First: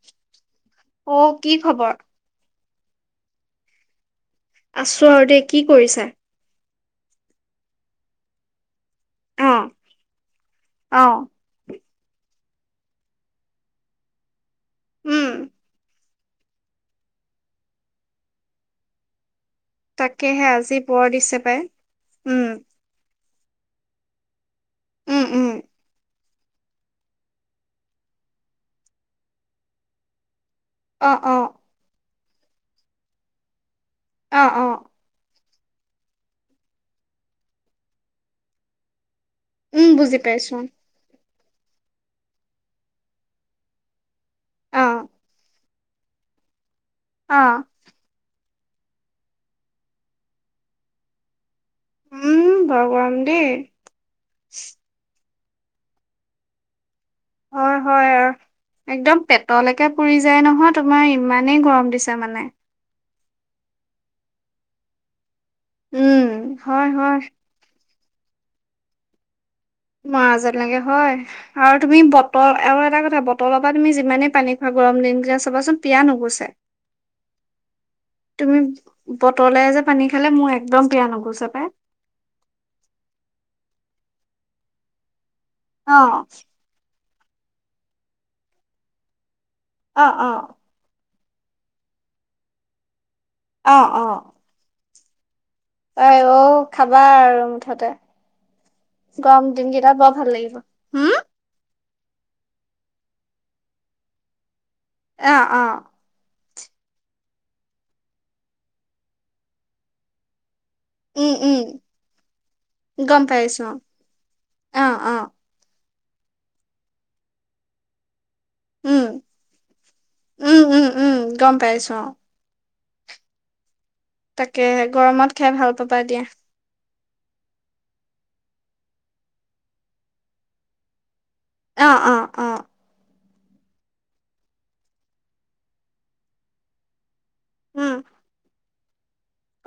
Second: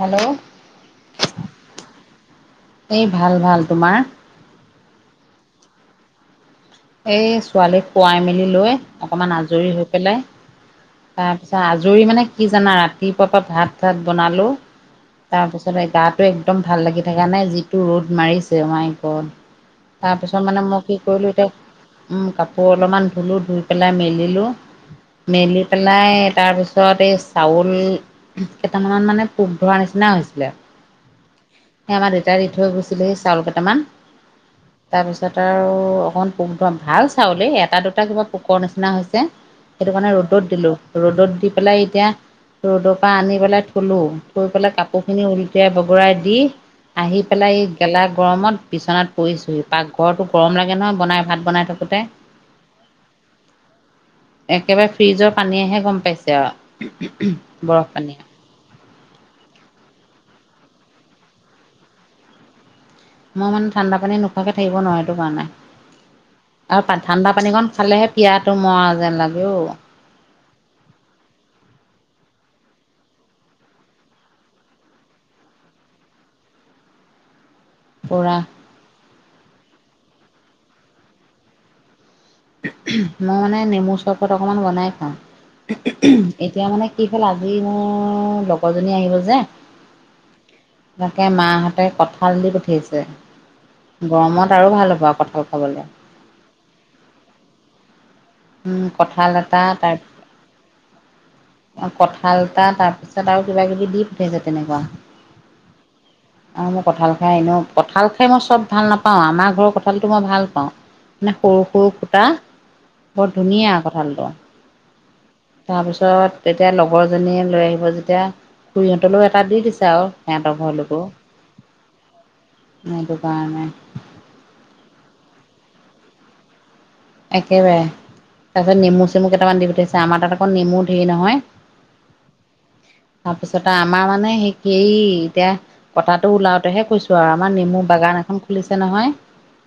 Hello অহ, কি খবৰ? এই ভাল -ভাল তোমাৰ? আছো আৰু দে কি কৰিছা? এই ছোৱালীক শুৱাই মেলি লৈ অকমান আজৰি অ', হৈ পেলাই অ', তাৰপিছত আজৰি মানে কি জানা ৰাতিপুৱাৰ পৰা ভাত - ছাত বনালো উম, তাৰপিছত এই গাত টো একদম ভাল লাগি থাকা নাই যিটো ৰ'দ মাৰিছে আমাইগড। তাকেহে তাৰপিছত মানে আজি মই কি বৰ কৰিলো দিছে এতিয়া পাই, উম, কাপোৰ অলপমান ধুলো ধুই পেলাই মেলিলো উম, উম, মেলি পেলাই তাৰ পিছত এই চাউল কেইটামানত মানে পোক ধৰা নিচিনা হৈছিলে অ', - অ', সেই আমাৰ দেউতাই দি থৈ গৈছিলে সি চাউল কেইটামান। অ', - অ', তাৰ অকণ পোক [unintelligible] ভাল চাউলেই এটা -দুটা কিবা পোকৰ নিচিনা হৈছে। উম, সেইটো কাৰণে বুজি ৰ'দত পাইছোঁ। দিলো ৰ'দত দি পেলাই এতিয়া ৰ'দৰ পৰা আনি পেলাই থলো থৈ পেলাই অ', কাপোৰ খিনি উলটিয়াই ব ঘুৰাই দি আহি পেলাই অ', গেলা গৰমত বিছনাত পৰিছোহি পাকঘৰতো গৰম লাগে নহয় ভাত বনাই থাকো উম, বৰ গৰম দেই, [unintelligible] একেবাৰে ফ্ৰিজত পানীয়েহে গম পাইছে আৰু হয়, বৰফ হয়, পানীয়ে। আৰু একদম পেটলৈকে পুৰি যায় নহয় তোমাৰ ইমানেই গৰম দিছে মানে। মই মানে ঠাণ্ডা পানী নোখোৱাকে থাকিব নোৱাৰো এইটো কাৰণে। উম, [inaudible] হয়, আৰু হয়, ঠাণ্ডা পানীকণ খালেহে পিয়াহটো মৰা যেন লাগে -অ'। মৰাযেন লাগে হয় আৰু তুমি বটল আৰু এটা কথা বটলৰ পৰা তুমি যিমানেই পানী খুৱা গৰম দিনযে চাবাচোন পিয়াহ নুগুছে। [inaudible] পুৰা [inaudible] তুমি বতলে যে পানী খালে মোৰ একদম বয়া নগোছে পাই। মই মানে নেমু চৰবত অকমান বনাই খাও অ এতিয়া মানে সিফালে আজি মোৰ লগৰজনী আহিব যে অ', - অ', তাকে মাহতে কঠাল দি পঠিয়াইছে গৰমত আৰু ভাল হ'ব আৰু কঁঠাল খাবলে আই -অঔ খাবা আৰু মুঠতে। উম, কঠাল গৰম এটা দিনকেইটাত তাত বৰ ভাল লাগিব। হুম কঠাল এটা তাত পিছত আৰু কিবা- কিবি দি পথিয়াইছে তেনেকুৱা। আহ, অহ। আৰু মই কঁঠাল খাই এনেও কঁঠাল খাই মই চব ভাল নাপাওঁ, আমাৰ ঘৰৰ কঁঠালটো মই ভাল পাওঁ। উম মানে উম সৰু -সৰু সুটা গম বৰ পাইছো ধুনীয়া কঁঠালতো। অ', - অ', তাৰপিছত তেতিয়া লগৰজনীয়ে লৈ আহিব যেতিয়া উম খুৰিহঁতলৈও এটা দি দিছে আও সিহঁতৰ উম উম ঘৰলৈকো। উম গম পাইছো অ সেইটো কাৰণে তাকে গৰমত খাই ভাল পাবা দিয়া। একেবাৰে, তাৰপিছত নেমু -চেমু কেইটামান দি পঠিয়াইছে আমাৰ তাত আকৌ নেমু ধেৰ নহয়। অ', - অ', - অ', তাৰপিছত আমাৰ মানে সেই কি এই এতিয়া কটাটো ওলাওতেহে কৈছো। আৰু আমাৰ নেমু বাগান এখন খুলিছে নহয়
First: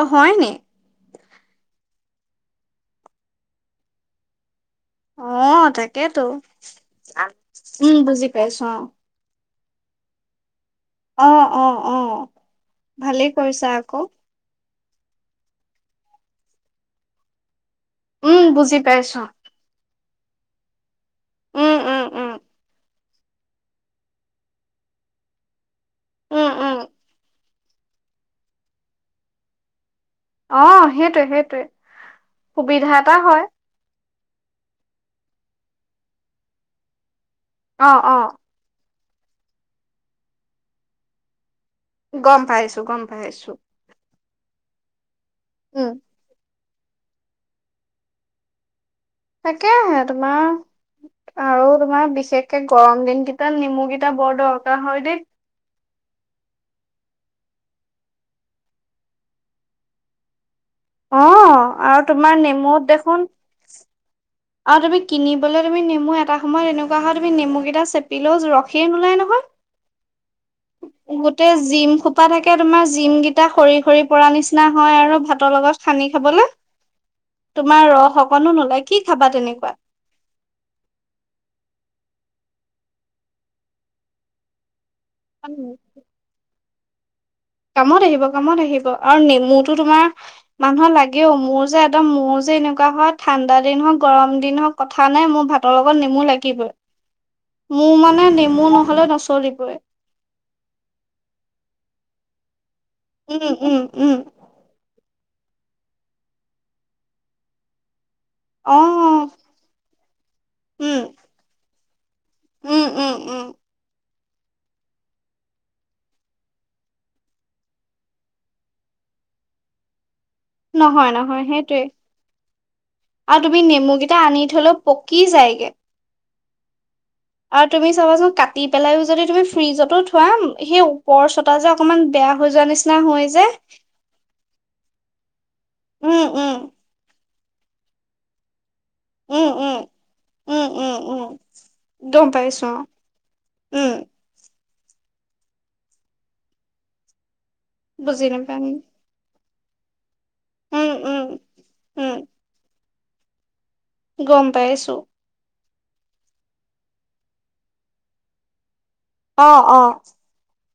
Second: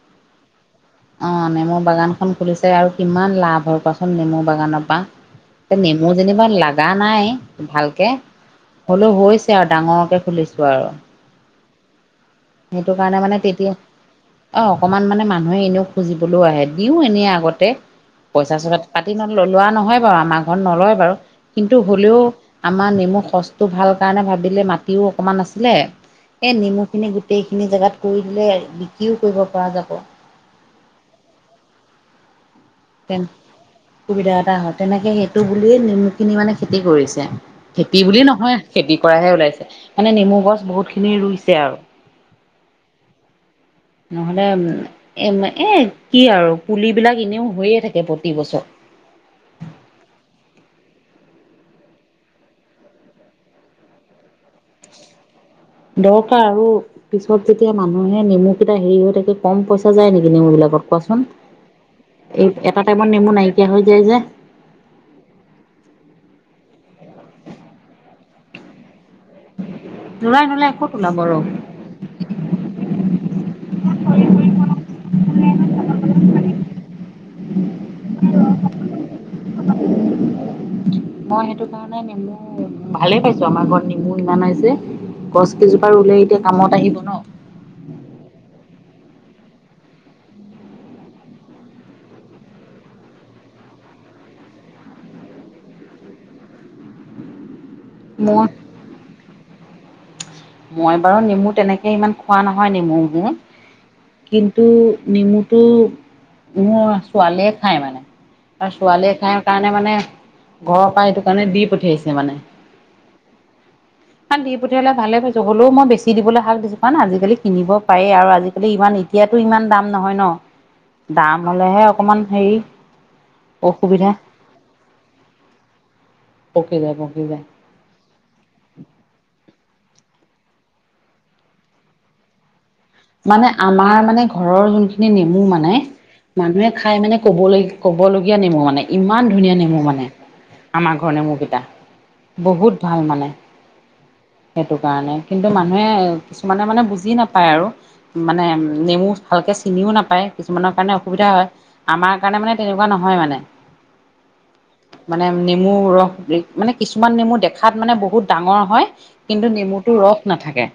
অহ, হয়নে? অহ, নেমুৰ বাগান ইখন খুলিছে আৰু কিমান লাভ হয় কোৱাচোন নেমু বাগানৰ পা অ নেমু তাকেতো যেনিবা লাগা নাই উম ভালকে বুজি পাইছো হলেও হৈছে। [unintelligible] ডাঙৰকে খুলিছো আৰু অ', - অ', - অ', সেইটো কাৰণে ভালেই মানে কৰিছা তেতিয়া আকৌ অহ, অকণমান মানে মানুহে এনেও খুজিবলৈও আহে দিওঁ এনেই আগতে উম পইচা- বুজি চইচা পাটি পাইছো। ন লোৱা নহয় বাৰু আমাৰ ঘৰত নলয় বাৰু। উম কিন্তু, উম হ'লেও উম আমাৰ নেমু খচটো ভাল কাৰণে ভাবিলে মাটিও অকমান আছিলে উম এই উম নেমু খিনি গোটেইখিনি জোগাত কৰি দিলে বিক্ৰীও কৰিব পৰা যাব। অহ, সেইটোৱে -সেইটোৱে সুবিধা এটা তেন হয়। সুবিধা এটা হয় তেনেকে সেইটো বুলিয়ে নিমুখিনি মানে খেতি কৰিছে অ খেতি অ বুলি নহয় খেতি কৰাহে ওলাইছে মানে নেমু গছ বহুত খিনি ৰুইছে আৰু। গম পাইছো- গম পাইছো। নহ'লে এ -এ উম কি আৰু পুলিবিলাক এনেও হৈয়ে থাকে প্ৰতি বছৰ। তাকে আহে তোমাৰ আৰু তোমাৰ বিশেষকে গৰম দিন কেইটাত নেমু কেইটা বৰ দৰকাৰ হয় দেই দৰকাৰ আৰু পিছত যেতিয়া মানুহে নেমু কেইটা হেৰি হৈ থাকে কম পইচা যায় নেকি নেমু বিলাকত অ চোৱাচোন আৰু তোমাৰ এই নেমুত এটা টাইমত দেখোন নেমু নাইকিয়া হৈ যায় যে আৰু তুমি কিনিবলৈ তুমি নেমু এটা সময়ত এনেকুৱা হয় তুমি নেমুকেইটা চেপিলেও ৰখে নোলাই নহয়। নোলায়- নোলায় ক'ত ওলাব। ৰ গোটেই জিম হোপা থাকে তোমাৰ জিম গিতা সৰি - সৰি পৰা নিচিনা হয় আৰু ভাতৰ লগত সানি খাব [unintelligible] তোমাৰ ৰস অকনো নোলায় কি খাবা তেনেকুৱা? মই সেইটো কাৰণে নেমু ভালে পাইছো আমাৰ ঘৰত নেমু ইমান হৈছে। গছ কেইজোপা ৰুলে এতিয়া কামত আহিব ন'? কামত আহিব। কামত আহিব আৰু নেমুটো তোমাৰ মানুহৰ লাগেও মোৰ যে একদম মূৰ যে এনেকুৱা হয় ঠাণ্ডা দিন হওঁক গৰম দিন হওঁক কথা নাই মোৰ ভাতৰ লগত নেমু লাগিবই। [inaudible] মোৰ মানে মোৰ নেমু নহ'লে নচলিবই। মই বাৰু নেমু তেনেকে ইমান খোৱা ন হয় নেমু যে উম উম উম কিন্তু, নেমু টো মোৰ ছোৱালীয়ে খাই মানে। তাৰ অ ছোৱালীয়ে খাই কাৰণে মানে ঘৰৰ উম পা সেইটো কাৰণে দি পঠিয়াইছে। উম- উম- উম শাক দি পঠিয়ালে ভালে পাইছোঁ। চ' হ'লেও মই বেছি দিবলৈ শাক দিছো কাৰণ আজিকালি কিনিব পাৰেই আৰু আজিকালি ইমান এতিয়াতো ইমান দাম নহয় ন',। নহয় নহয় দাম সেইটোৱে হলেহে অকমান হেৰি আৰু তুমি অসুবিধা নেমুকেইটা আনি থলেও পকি যায়গে। পকি যাব আৰু তুমি চাবাচোন কাটি পেলাইও যদি তুমি, ফ্ৰিজতো থোৱা সেই ওপৰৰ চতা যে অকমান বেয়া হৈ যোৱা নিচি মানে আমাৰ মানে ঘৰৰ যোনখিনি নেমু মানে উম উম মানুহে খাই মানে ক'বলৈ- ক'বলগীয়া নেমু মানে। ইমান উম ধুনীয়া উম নেমু মানে উম উম আমাৰ ঘৰৰ উম নেমুকেইটা গম পাইছো বহুত অ ভাল মানে। উম, [inaudible] সেইটো কাৰণে কিন্তু, মানুহে কিছুমানে মানে বুজি নাপায় আৰু বুজি মানে নাপাম। নেমু ভালকে চিনিও নাপায় কিছুমানৰ উম, কাৰণে উম, অসুবিধা হয়, উম, আমাৰ কাৰণে মানে তেনেকুৱা নহয় মানে। গম পাইছো। মানে নেমু ৰস মানে কিছুমান নেমু দেখাত মানে বহুত ডাঙৰ হয় কিন্তু, অ', অ', নেমুটো ৰস নাথাকে।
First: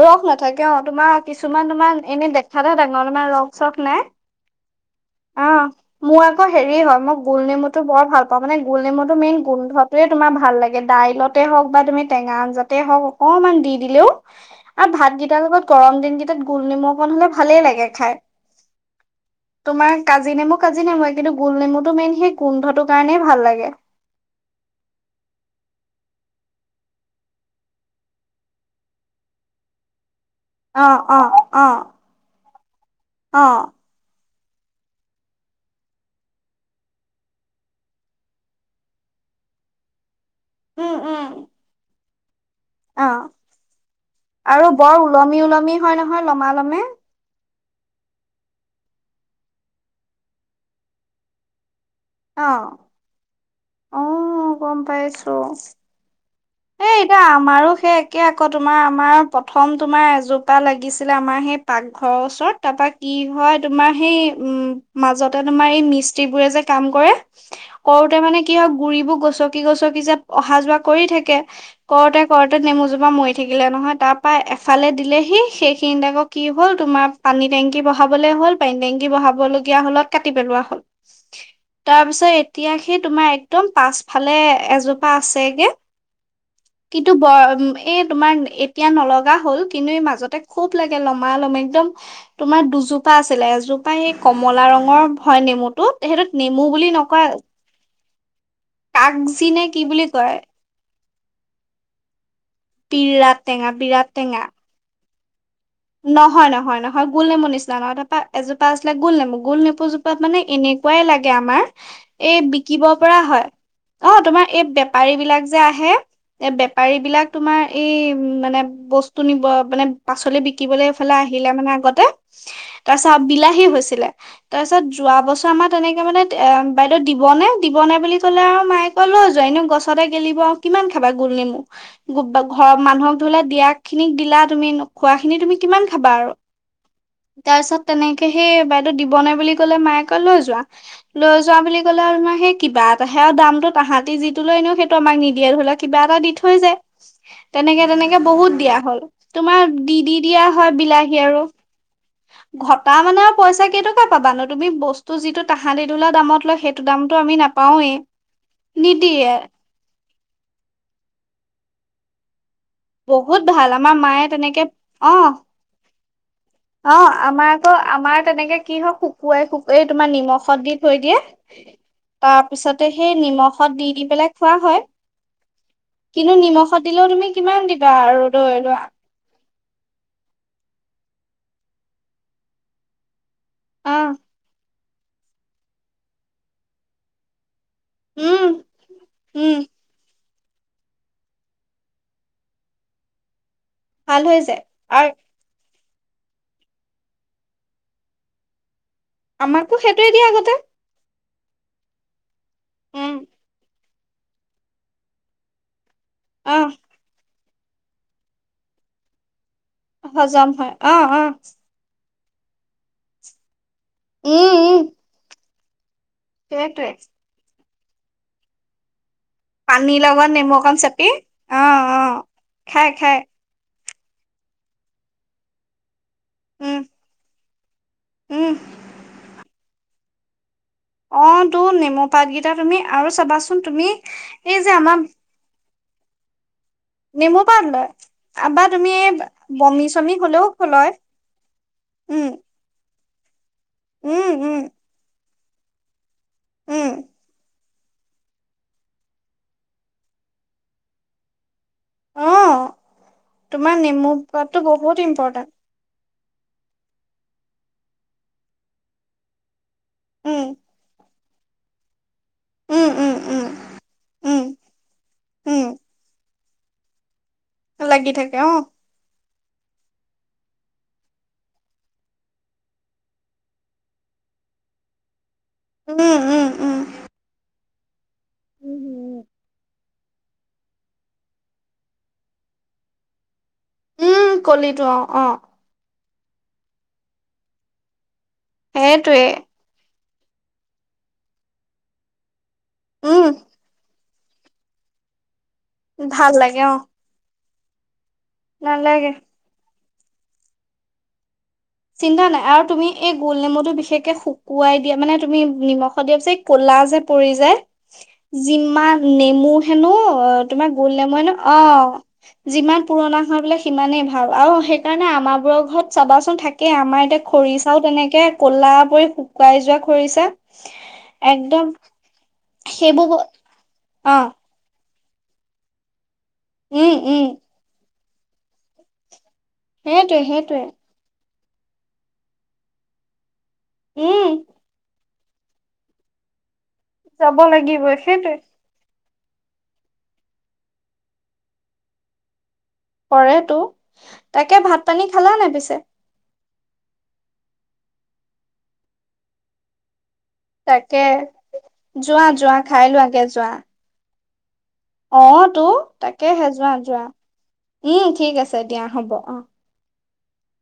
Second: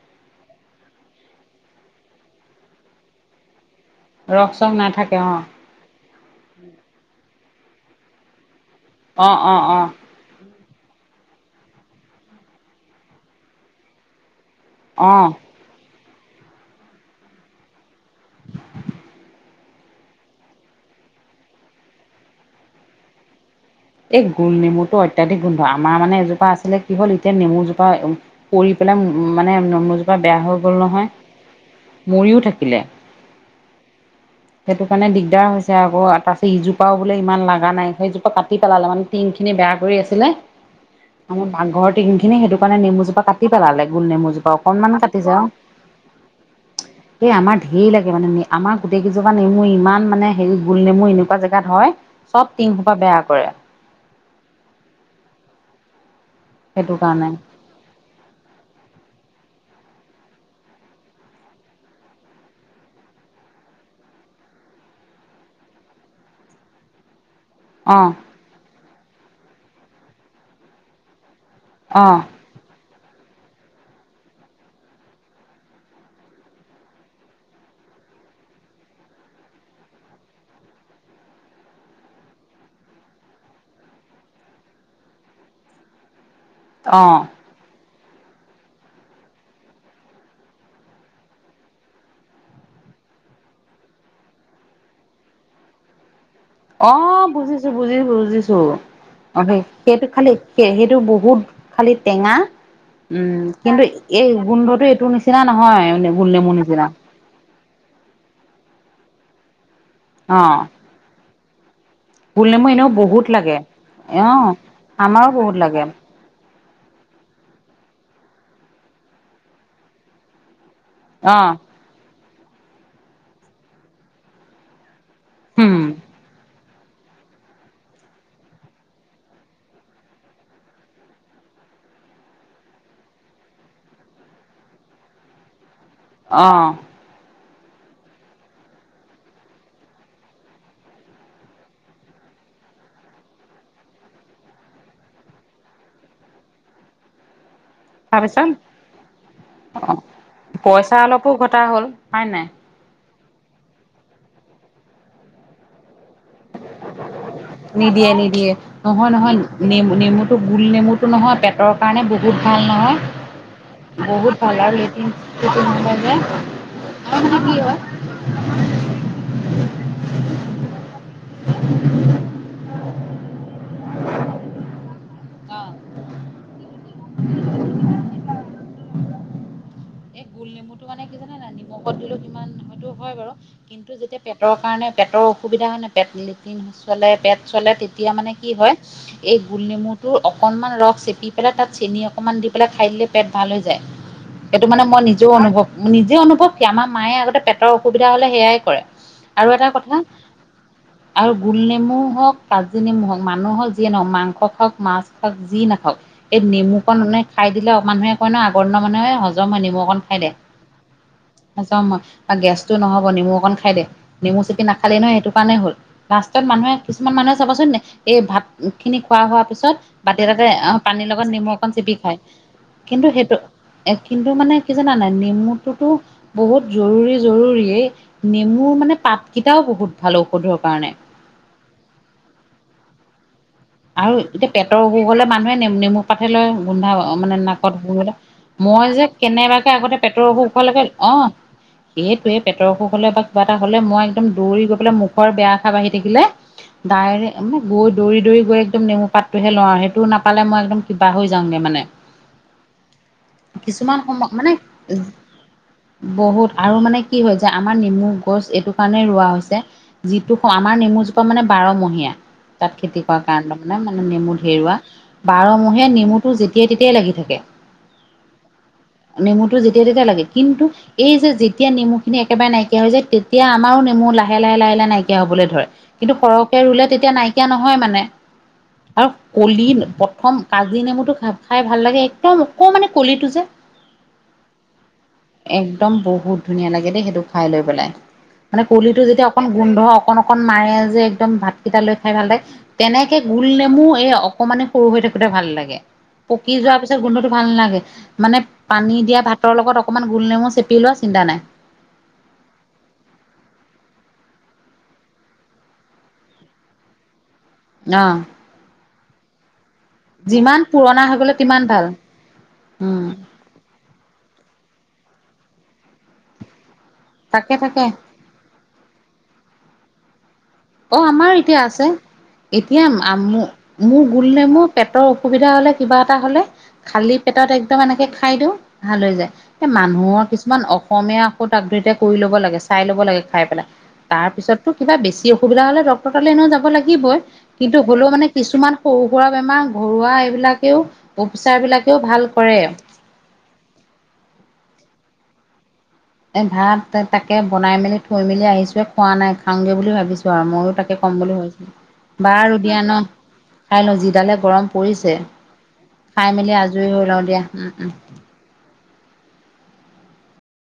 ৰস নাথাকে অ' তোমাৰ কিছুমান তোমাৰ এনেই দেখাতহে ডাঙৰ তোমাৰ ৰস- চখ নাই ৰস চস নাথাকে অ অহ মোৰ আকৌ হেৰি হয় মই গুল নেমুটো বৰ ভাল পাওঁ মানে গুলনেমুটো অ মেইন অ অ গোন্ধটোৱে তোমাৰ ভাল লাগে। দাইলতে হওক বা তুমি টেঙা আঞ্জাতে হওঁক অকনমান দি দিলো আৰু অ ভাত গিদাৰ লগত গৰম দিন কেইটাত গুল নিমখ কণ হলে ভালেই লাগে খাই। তোমাৰ কাজি নেমু কাজি নেমুুৱে কিন্তু, গুল নেমুটো মেইন সেই গোন্ধটোৰ কাৰণেই ভাল লাগে। এই গুল নেমুটো অত্যাধিক গোন্ধ। আমাৰ মানে এজোপা আছিলে কি হ'ল এতিয়া নেমু জোপা পৰি লে মানে নমমোজোপা বেয়া হৈ গ'ল অ', নহয় অ', অ', মৰিও থাকিলে। অ', সেইটো কাৰণে দিগদাৰ হৈছে আকৌ তাৰছ ইজোপাও বোলে ইমান লাগা নাই সেইজোপা কাটি পেলালে মানে তিন খিনি বেয়া কৰি আছিলে উম, উম। আমাৰ পাকঘৰৰ টিনখিনি সেইটো মানে অ নেমুজোপা কাটি পেলালে গুল নেমু জোপা আৰু অকনমান বৰ কাটি ওলমি ওলমি হয় নহয় লমালমে যে এই আমাৰ ধেৰ লাগে মানে আমাৰ গোটেই কেইজোপা নেমু ইমান মানে হেৰি গুল নেমু এনেকুৱা জেগাত হয় চব তিংখোপা বেয়া কৰে। অহ, গম পাইছো। সেইটো এই এতিয়া কাৰণে আমাৰো সেই একে আকৌ তোমাৰ আমাৰ পথ প্ৰথম তোমাৰ এজোপা লাগিছিলে আমাৰ সেই পাকঘৰৰ ওচৰত তাৰ পা কি হয় তোমাৰ সেই উম, মাজতে তোমাৰ এই মিস্ত্ৰী বোৰে যে কাম কৰে অ কৰোতে মানে কি হয় গুৰিবোৰ গছকি -গছকি যে অহা যোৱা কৰি থাকে অ কৰতে -কৰতে নেমুজোপ মৰি থাকিলে নহয়, তাৰ পৰা এফালে দিলেহি সেইখিনিতে আকৌ কি হ'ল তোমাৰ পানী টেংকি বহা বহাবলে হ'ল পাইনটেংকি বহাবলগীয়া হলত কাটি পেলোৱা হ'ল। [inaudible] তাৰ পিছত এতিয়া সি তোমাৰ একদম পাছফালে এজোপা আছেগে অ কিন্তু ব এই তোমাৰ এতিয়া নলগা হ'ল কিন্তু এই মাজতে খুব লাগে লমা - লম একদম তোমাৰ দু জোপা আছিলে এজোপা সেই কমলা ৰঙৰ হয় নেমুটো সেইটো অ', বুজিছো -বুজিছো -বুজিছো অহ কাগজি নে সেই- কি বুলি সেইটো খালি কয় সেইটো ব বহুত খালি টেঙা বিৰাট উম টেঙা কিন্তু বিৰাট এই টেঙা গোন্ধটো এইটোৰ নিচিনা। নহয় গোল নহয় নেমুৰ -নহয় নিচিনা -নহয় গোল নেমু নিচিনা নহয় তাপা এজোপা আছিলে গোল নেমু -গোল নেমু- সৌজোপাত মানে অ এনেকুৱাই লাগে আমাৰ এই গোল নেমু বিকিব এনেও পৰা বহুত হয় লাগে অ' তোমাৰ এই বেপাৰী আমাৰো বিলাক বহুত যে লাগে আহে এ বেপাৰী বিলাক তোমাৰ এই উম মানে বস্তু নিব মানে পাচলি বি থাকিবলৈ এইফালে অ আহিলে মানে আগতে তাৰপিছত বিলাহী হৈছিলে তাৰছত যোৱা বছৰ আমাৰ উম তেনেকে মানে এ বাইদেউ দিবনে -দিবনে বুলি ক'লে আৰু মায়ে কয় লৈ যোৱা এনো গছতে গেলিব আৰু কিমান খাবা গোল নমু। ঘৰৰ মানুহক ধৰিলা দিয়া খিনিক দিলা তুমি খোৱা খিনি তুমি কিমান অহ তাৰ পিছত তেনেকে সেই বাইদেউ দিব নে বুলি কলে মায়ে কয় লৈ যোৱা- লৈ যোৱা বুলি ক'লে আৰু সেই কিবা এটাহে আৰু দামটো তাহাতি যিটো লয় এনও সেইটো আমাক নিদিয়ে ধৰি লোৱা কিবা এটা দি থৈ যায়। [inaudible] তেনেকে- তেনেকে তাৰপিছত বহুত দিয়া হল তোমাৰ অ দি -দি দিয়া হয় পইচা বিলাহী অলপো আৰু ঘটা হ'ল হয় নাই ঘটা মানে পইছা কেই টকা পাবা নো তুমি বস্তু যিটো তাহাতি [inaudible] নিদিয়ে- নিদিয়ে, নহয় নিদিয়ে -নহয় নেমু -নেমুটো গুল নেমু মুতো নহয় পেটৰ কাৰণে বহুত ভাল নহয়? বহুত ভাল আমাৰ মায়ে বহুত ভাল তেনেকে আৰু অ'। [unintelligible] অ আৰু মানে আমাৰ কি হয় আকৌ আমাৰ তেনেকে কি হ শুকুৱাই শুকেই তোমাৰ নিমখত দি থৈ দিয়ে। তাৰপিছতে সেই নিমখত দি দি পেলাই খোৱা হয়। অ কিন্তু নিমখত দিলেও তুমি কিমান দিবা আৰু ধৰি লোৱা। এই গোল নেমুটো মানে কি জানে না নিমখত দিলো কিমান হয়টো হয় বাৰু। কিন্তু আহ যেতিয়া পেটৰ কাৰণে পেটৰ অসুবিধা হয় নাই। পেট লেট্ৰিন চলে পেট। চলে তেতিয়া মানে কি উম হয় এই গোল উম নেমুটো অকনমান ৰস চেপি পেলাই তাত চেনি অকমান দি পেলাই খাই দিলে পেট ভাল হৈ যায়। ভাল হৈ যায় সেইটো মানে মই আৰু নিজেও অনুভৱ নিজেও অনুভৱ কি আমাৰ মায়ে আগতে পেটৰ অসুবিধা হ'লে সেয়াই কৰে। আৰু এটা আমাকো কথা সেইটোৱে দিয়ে আগতে। আৰু গোলনেমু হওক কাজি নেমু উম হওক মানুহৰক যিয়ে নহওক মাংস খাওক মাছ খাক যি নাখাওক এই আহ নেমু কন মানে খাই দিলে অ মানুহে কয় ন আগৰ দিনৰ মানুহে সজ যম হয় নিমখ অকণ খাই দে। হজম হয় অ অ সযম হয় বা গেছটো নহব নেমু অকণ খাই দে। নেমু উম চেপি উম নাখালে নহয় সেইটো কাৰণে হ'ল। লাষ্টত মানুহে সেইটোৱে কিছুমান মানুহে চাবচোন নে এই ভাত খিনি খোৱা হোৱা পিছত পানীৰ বাতি লগত এতাতে নেমু অকণ আহ চেপি পানীৰ লগত নেমু অ অকণ চিপি অ খায়। খাই কিন্তু খাই সেইটো এ কিন্তু মানে কি জানা নাই নেমুতোতো বহুত উম জৰুৰী জৰুৰীয়ে। উম নেমুৰ মানে পাতকিটাও বহুত ভাল ঔষধৰ। কাৰণে অ তো নেমু পাতকিটা তুমি আৰু চাবাচোন। তুমি আৰু এতিয়া এই যে পেটৰ আমাৰ অসুখ হলে মানুহে নেমু নেমু পাতহে লয়। গোন্ধাব মানে নেমু পাত নাকত। লয় বা তুমি মই যে এই কেনেবাকে বমি আগতে চমি পেটৰ হলেও অসুখলৈকে লয় অ। উম সেটোয়ে পেটৰ অসুখ হলে বা। কিবা এটা হলে মই উম একদম উম দৌৰি গৈ পেলাই মুখৰ বেয়া আশা বাঢ়ি থাকিলে উম ডাইৰে মই গৈ দৌৰি দৌৰি গৈ একদম নেমু পাতটোহে লওঁ আও। সেইটোও নাপালে মই একদম কিবা হৈ যাংগে মানে। অ তোমাৰ কিছুমান নেমু সময় মানে। পাতটো বহুত ইম্পৰ্টেণ্ট বহুত আৰু মানে কি হয় যে আমাৰ নেমু গছ এইটো কাৰণে ৰোৱা হৈছে। যিটো উম আমাৰ নেমুজোপা মানে বাৰমহীয়া তাত উম খেতি উম কৰা। উম কাৰণ তাৰ মানে মানে নেমু উম ধেই ৰুৱা। উম বাৰমহীয়া নেমুটো যেতিয়াই তেতিয়াই লাগি থাকে। লাগি থাকে অ। নেমুটো যেতিয়া তেতিয়া লাগে কিন্তু এই যেতিয়া নেমু খিনি একেবাৰে নাইকিয়া হৈ যায় তেতিয়া আমাৰো নেমু লাহে লাহে লাহে লাহে নাইকিয়া হবলে ধ- ধৰে। উম কিন্তু উম সৰহকে উম ৰুলে তেতিয়া নাইকিয়া নহয় মানে উম আৰু হুম কলি প্ৰথম কাজি নেমুটো খা খাই ভাল লাগে একদম। অকমানি কলিটো যে। উম কলিতো অ অ। একদম বহুত ধুনীয়া লাগে দেই সেইটো খাই লৈ পেলাই। মানে কলিটো সেইটোৱে যেতিয়া অকণ গোন্ধ অকণ অকণ অকন মাৰে যে একদম ভাতকেইটা লৈ খাই ভাল লাগে। তেনেকে উম গোল নেমু এই অকমানে সৰু হৈ থাকোতে ভাল লাগে। ভাল পকি লাগে অ যোৱাৰ পিছত গোন্ধটো ভাল নালাগে। মানে পানী নালাগে দিয়া ভাতৰ লগত অকণমান গোল নেমু চেপি লোৱা চিন্তা নাই। চিন্তা নাই আৰু তুমি এই গোল নেমুটো বিশেষকে শুকুৱাই দিয়া মানে। তুমি নিমখ দিয়া পিচে কলা। লা যে পৰি যে। অ যিমান নেমু হেনো অ যিমান তোমাৰ গোল পুৰণা নেমু হৈ হেনো গ'লে অ। তিমান ভাল যিমান উম পুৰণা হয় বোলে সিমানেই ভাল আৰু সেই সেইকাৰণে আমাৰ বোৰৰ ঘৰত চাবাচোন থাকেই। আমাৰ এতিয়া খৰি তাকে চাও তাকে তেনেকে ক'লা কৰি শুকাই যোৱা খৰিছে অ আমাৰ এতিয়া আছে। এতিয়া সেইবোৰ আম মু মূ্ মো গোল অ' নেমু পেট টৰ অসুবিধা হলে কিবা এটা হলে, উম, খালি উম, পেটত একদম এনেকে খাই দিওঁ ভাল হৈ যায়। এ সেইটোৱে মানুহৰ সেইটোৱে কিছুমান অসমীয়া ঔষধ আপগ্ৰেদে কৰি ল'ব লাগে। চাই ল'ব লাগে খাই পেলাই। উম, তাৰ পিছতো কিবা বেছি অসুবিধা হলে ডক্তৰ তালে এনেও যাব লাগ- গিবই। যাব কিন্তু লাগিবই হ'লেও মানে সেইটোৱে কিছুমান সৰু সুৰা বেমাৰ ঘৰুৱা এইবিলাকেও উপচাৰ বিলাকেও ভাল কৰে। কৰে তো তাকে ভাত পানী খালা নাই পিছে? এ ভাত তাকে বনাই মেলি থৈ মেলি আহিছোহে খোৱা নাই খাওগে বুলি ভাবিছো। চোৱা মইও তাকে কম বুলি ভাবছিলো যোৱা বাৰু যোৱা দিয়া খাই ন'খাই লওঁ যিডালে গৰম পৰিছে অ'তো খাই তাকেহে মেলি আজৰি যোৱা-যোৱা হৈ লওঁ দিয়া উম ঠিক আছে দিয়া। হ'ব অ',।